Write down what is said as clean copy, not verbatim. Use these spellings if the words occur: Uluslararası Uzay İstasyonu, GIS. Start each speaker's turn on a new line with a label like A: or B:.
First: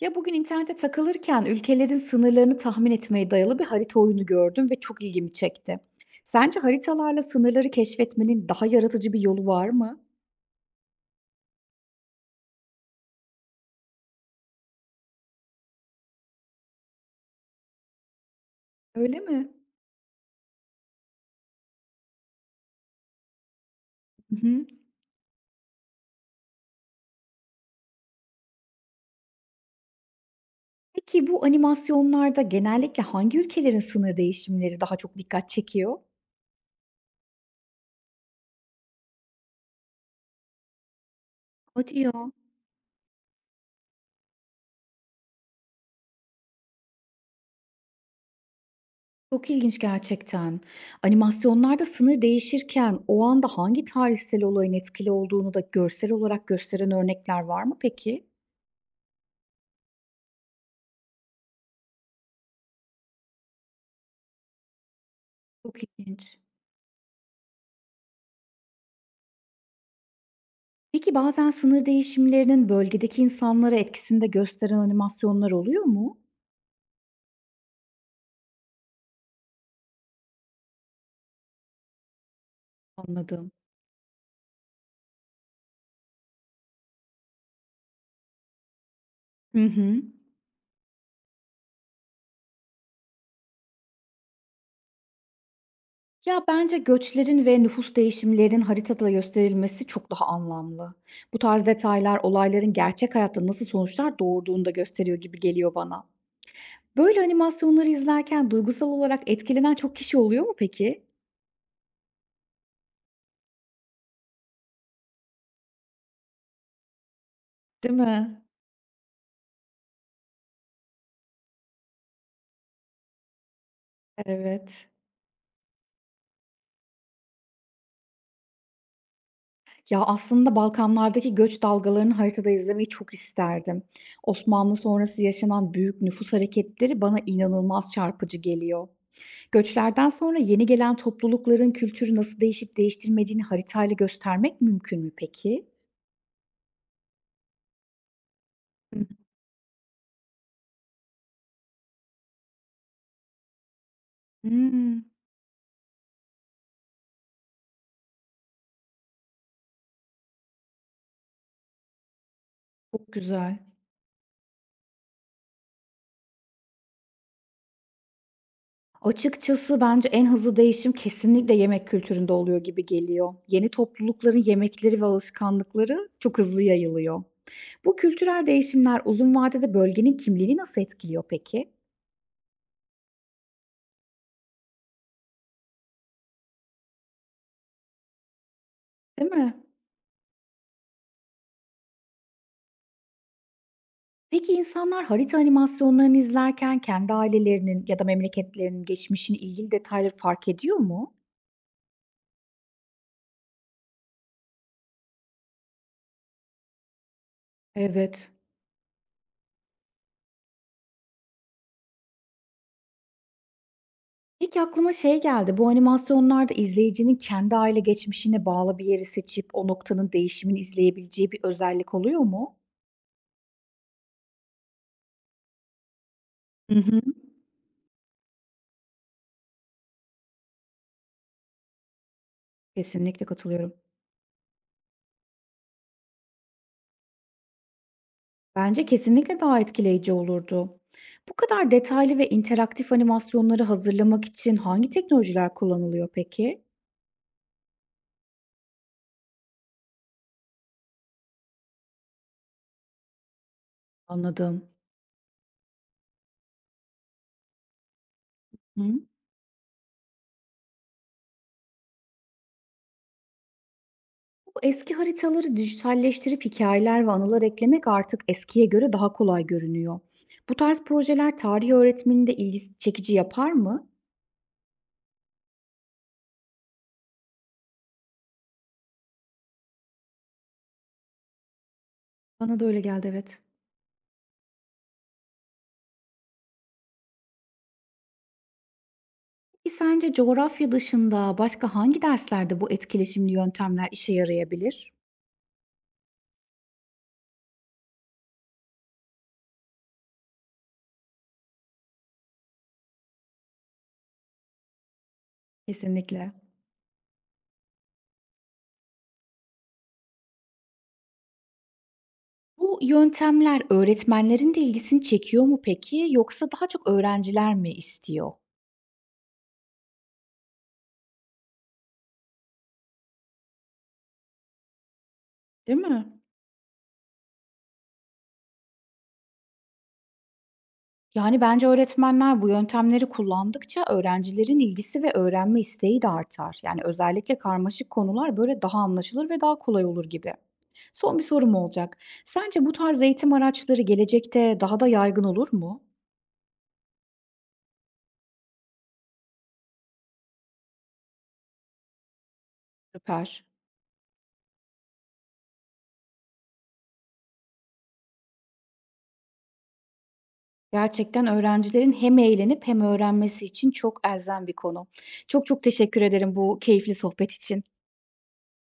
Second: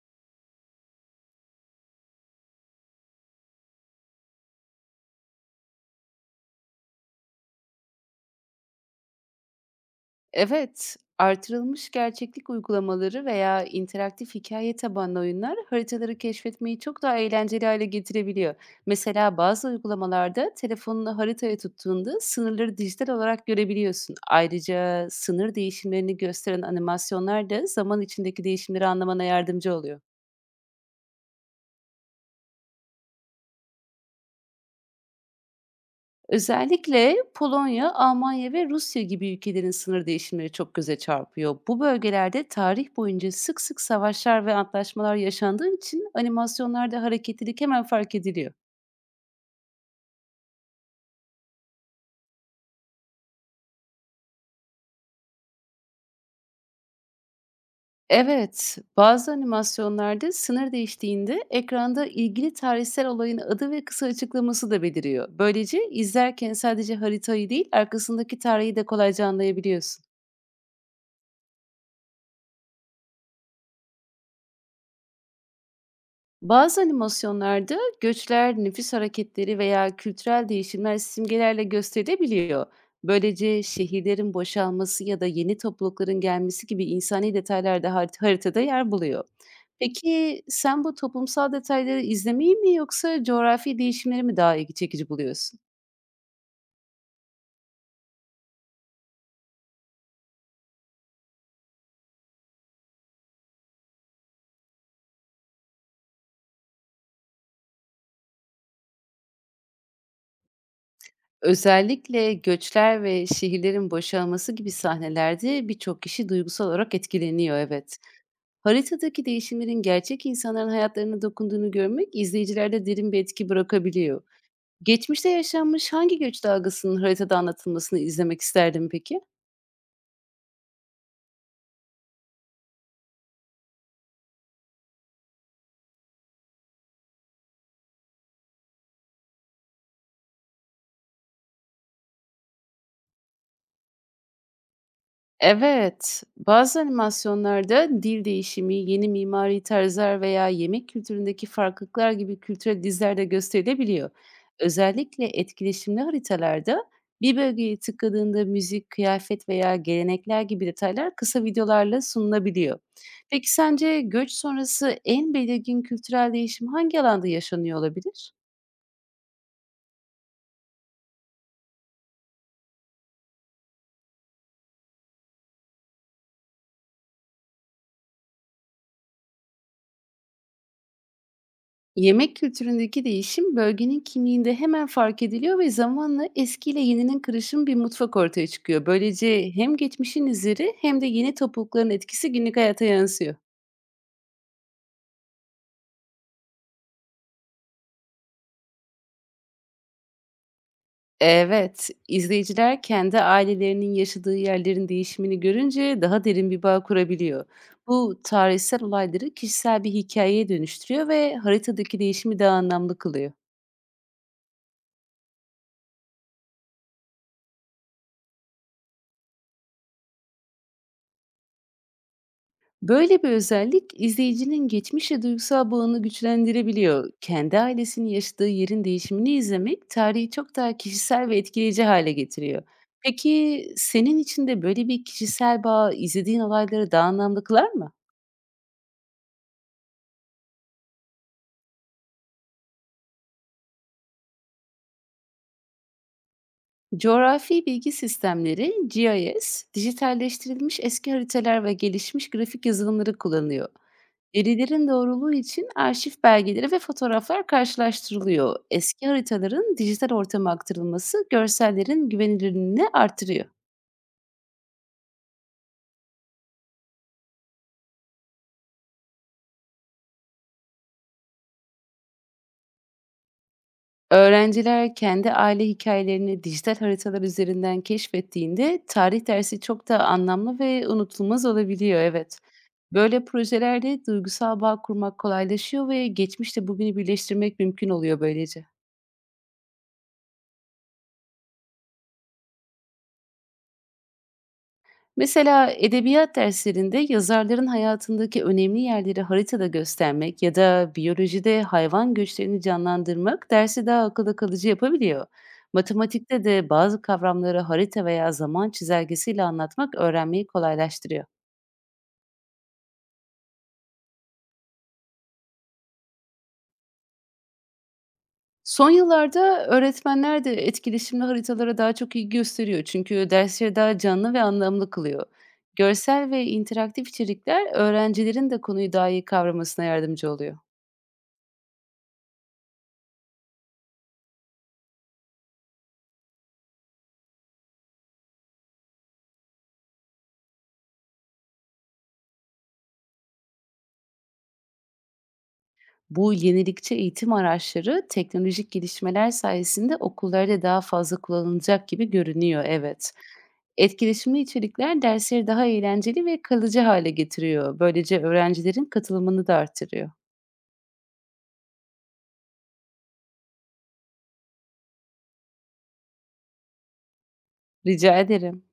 A: Ya bugün internette takılırken ülkelerin sınırlarını tahmin etmeye dayalı bir harita oyunu gördüm ve çok ilgimi çekti. Sence haritalarla sınırları keşfetmenin daha yaratıcı bir yolu var mı?
B: Evet, artırılmış gerçeklik uygulamaları veya interaktif hikaye tabanlı oyunlar haritaları keşfetmeyi çok daha eğlenceli hale getirebiliyor.
A: Öyle
B: Mesela
A: mi?
B: bazı uygulamalarda telefonunu haritaya tuttuğunda sınırları dijital olarak görebiliyorsun.
A: Mhm.
B: Ayrıca sınır değişimlerini gösteren animasyonlar da zaman içindeki değişimleri anlamana yardımcı oluyor.
A: Peki bu animasyonlarda genellikle hangi ülkelerin sınır değişimleri daha çok dikkat çekiyor?
B: Özellikle Polonya, Almanya ve Rusya gibi ülkelerin sınır değişimleri çok göze çarpıyor. Bu
A: Hadi ya.
B: bölgelerde tarih boyunca sık sık savaşlar ve antlaşmalar yaşandığı için animasyonlarda hareketlilik hemen fark ediliyor.
A: Çok ilginç gerçekten. Animasyonlarda sınır değişirken o anda hangi tarihsel olayın etkili olduğunu da görsel olarak gösteren örnekler var mı peki?
B: Evet, bazı animasyonlarda sınır değiştiğinde ekranda ilgili tarihsel olayın adı ve kısa açıklaması da beliriyor.
A: Çok
B: Böylece
A: ilginç.
B: izlerken sadece haritayı değil, arkasındaki tarihi de kolayca anlayabiliyorsun.
A: Peki bazen sınır değişimlerinin bölgedeki insanlara etkisini de gösteren animasyonlar oluyor mu?
B: Bazı animasyonlarda göçler, nüfus hareketleri veya kültürel değişimler simgelerle gösterilebiliyor.
A: Anladım.
B: Böylece şehirlerin boşalması ya da yeni toplulukların gelmesi gibi insani detaylar da haritada yer buluyor.
A: Hı hı.
B: Peki sen bu toplumsal detayları izlemeyi mi yoksa coğrafi değişimleri mi daha ilgi çekici buluyorsun?
A: Ya, bence göçlerin ve nüfus değişimlerinin haritada gösterilmesi çok daha anlamlı. Bu tarz detaylar olayların gerçek hayatta nasıl sonuçlar doğurduğunu da gösteriyor gibi geliyor bana. Böyle animasyonları izlerken duygusal olarak etkilenen çok kişi oluyor mu peki?
B: Özellikle göçler ve şehirlerin boşalması gibi sahnelerde birçok kişi duygusal olarak etkileniyor,
A: Değil
B: evet.
A: mi?
B: Haritadaki değişimlerin gerçek insanların hayatlarına dokunduğunu görmek izleyicilerde derin bir etki bırakabiliyor.
A: Evet.
B: Geçmişte yaşanmış hangi göç dalgasının haritada anlatılmasını izlemek isterdin peki?
A: Ya, aslında Balkanlardaki göç dalgalarını haritada izlemeyi çok isterdim. Osmanlı sonrası yaşanan büyük nüfus hareketleri bana inanılmaz çarpıcı geliyor. Göçlerden sonra yeni gelen toplulukların kültürü nasıl değişip değiştirmediğini haritayla göstermek mümkün mü peki?
B: Evet, bazı animasyonlarda dil değişimi, yeni mimari tarzlar veya yemek kültüründeki farklılıklar gibi kültürel izler gösterilebiliyor.
A: Hı.
B: Özellikle etkileşimli haritalarda bir bölgeye tıkladığında müzik, kıyafet veya gelenekler gibi detaylar kısa videolarla sunulabiliyor.
A: Çok
B: Peki
A: güzel.
B: sence göç sonrası en belirgin kültürel değişim hangi alanda yaşanıyor olabilir?
A: Açıkçası bence en hızlı değişim kesinlikle yemek kültüründe oluyor gibi geliyor. Yeni toplulukların yemekleri ve alışkanlıkları çok hızlı yayılıyor. Bu kültürel değişimler uzun vadede bölgenin kimliğini nasıl etkiliyor peki?
B: Yemek kültüründeki değişim bölgenin kimliğinde hemen fark ediliyor ve zamanla eskiyle yeninin karışım bir mutfak ortaya çıkıyor.
A: Değil
B: Böylece
A: mi?
B: hem geçmişin izleri hem de yeni toplulukların etkisi günlük hayata yansıyor.
A: Peki insanlar harita animasyonlarını izlerken kendi ailelerinin ya da memleketlerinin geçmişini ilgili detayları fark ediyor mu?
B: Evet, izleyiciler kendi ailelerinin yaşadığı yerlerin değişimini görünce daha derin bir bağ kurabiliyor. Bu
A: Evet.
B: tarihsel olayları kişisel bir hikayeye dönüştürüyor ve haritadaki değişimi daha anlamlı kılıyor.
A: İlk aklıma şey geldi. Bu animasyonlarda izleyicinin kendi aile geçmişine bağlı bir yeri seçip o noktanın değişimini izleyebileceği bir özellik oluyor mu?
B: Böyle bir özellik izleyicinin geçmişe duygusal bağını
A: Hı hı.
B: güçlendirebiliyor. Kendi ailesinin yaşadığı yerin değişimini izlemek tarihi çok daha kişisel ve etkileyici hale getiriyor.
A: Kesinlikle
B: Peki
A: katılıyorum.
B: senin için de böyle bir kişisel bağ izlediğin olayları daha anlamlı kılar mı?
A: Bence kesinlikle daha etkileyici olurdu. Bu kadar detaylı ve interaktif animasyonları hazırlamak için hangi teknolojiler kullanılıyor peki?
B: Coğrafi bilgi sistemleri GIS, dijitalleştirilmiş eski haritalar ve gelişmiş grafik yazılımları kullanıyor.
A: Anladım.
B: Verilerin doğruluğu için arşiv belgeleri ve fotoğraflar karşılaştırılıyor.
A: Hı.
B: Eski haritaların dijital ortama aktarılması görsellerin güvenilirliğini artırıyor.
A: Bu eski haritaları dijitalleştirip hikayeler ve anılar eklemek artık eskiye göre daha kolay görünüyor. Bu tarz projeler tarih öğretmenini de ilgi çekici yapar mı?
B: Öğrenciler kendi aile hikayelerini dijital haritalar üzerinden keşfettiğinde tarih dersi çok daha anlamlı ve unutulmaz olabiliyor, evet.
A: Bana da öyle geldi,
B: Böyle
A: evet.
B: projelerde duygusal bağ kurmak kolaylaşıyor ve geçmişle bugünü birleştirmek mümkün oluyor böylece.
A: Peki sence coğrafya dışında başka hangi derslerde bu etkileşimli yöntemler işe yarayabilir?
B: Mesela edebiyat derslerinde yazarların hayatındaki önemli yerleri haritada göstermek ya da biyolojide hayvan göçlerini canlandırmak dersi daha akılda kalıcı yapabiliyor.
A: Kesinlikle.
B: Matematikte de bazı kavramları harita veya zaman çizelgesiyle anlatmak öğrenmeyi kolaylaştırıyor.
A: Bu yöntemler öğretmenlerin de ilgisini çekiyor mu peki, yoksa daha çok öğrenciler mi istiyor?
B: Son yıllarda öğretmenler de etkileşimli haritalara daha çok ilgi gösteriyor çünkü dersleri daha canlı ve anlamlı kılıyor.
A: Değil mi?
B: Görsel ve interaktif içerikler öğrencilerin de konuyu daha iyi kavramasına yardımcı oluyor.
A: Yani bence öğretmenler bu yöntemleri kullandıkça öğrencilerin ilgisi ve öğrenme isteği de artar. Yani özellikle karmaşık konular böyle daha anlaşılır ve daha kolay olur gibi. Son bir sorum olacak. Sence bu tarz eğitim araçları gelecekte daha da yaygın olur mu?
B: Bu yenilikçi eğitim araçları teknolojik gelişmeler sayesinde okullarda daha fazla kullanılacak gibi görünüyor, evet.
A: Süper.
B: Etkileşimli içerikler dersleri daha eğlenceli ve kalıcı hale getiriyor. Böylece öğrencilerin katılımını da artırıyor.
A: Gerçekten öğrencilerin hem eğlenip hem öğrenmesi için çok elzem bir konu. Çok teşekkür ederim bu keyifli sohbet için.
B: Rica ederim.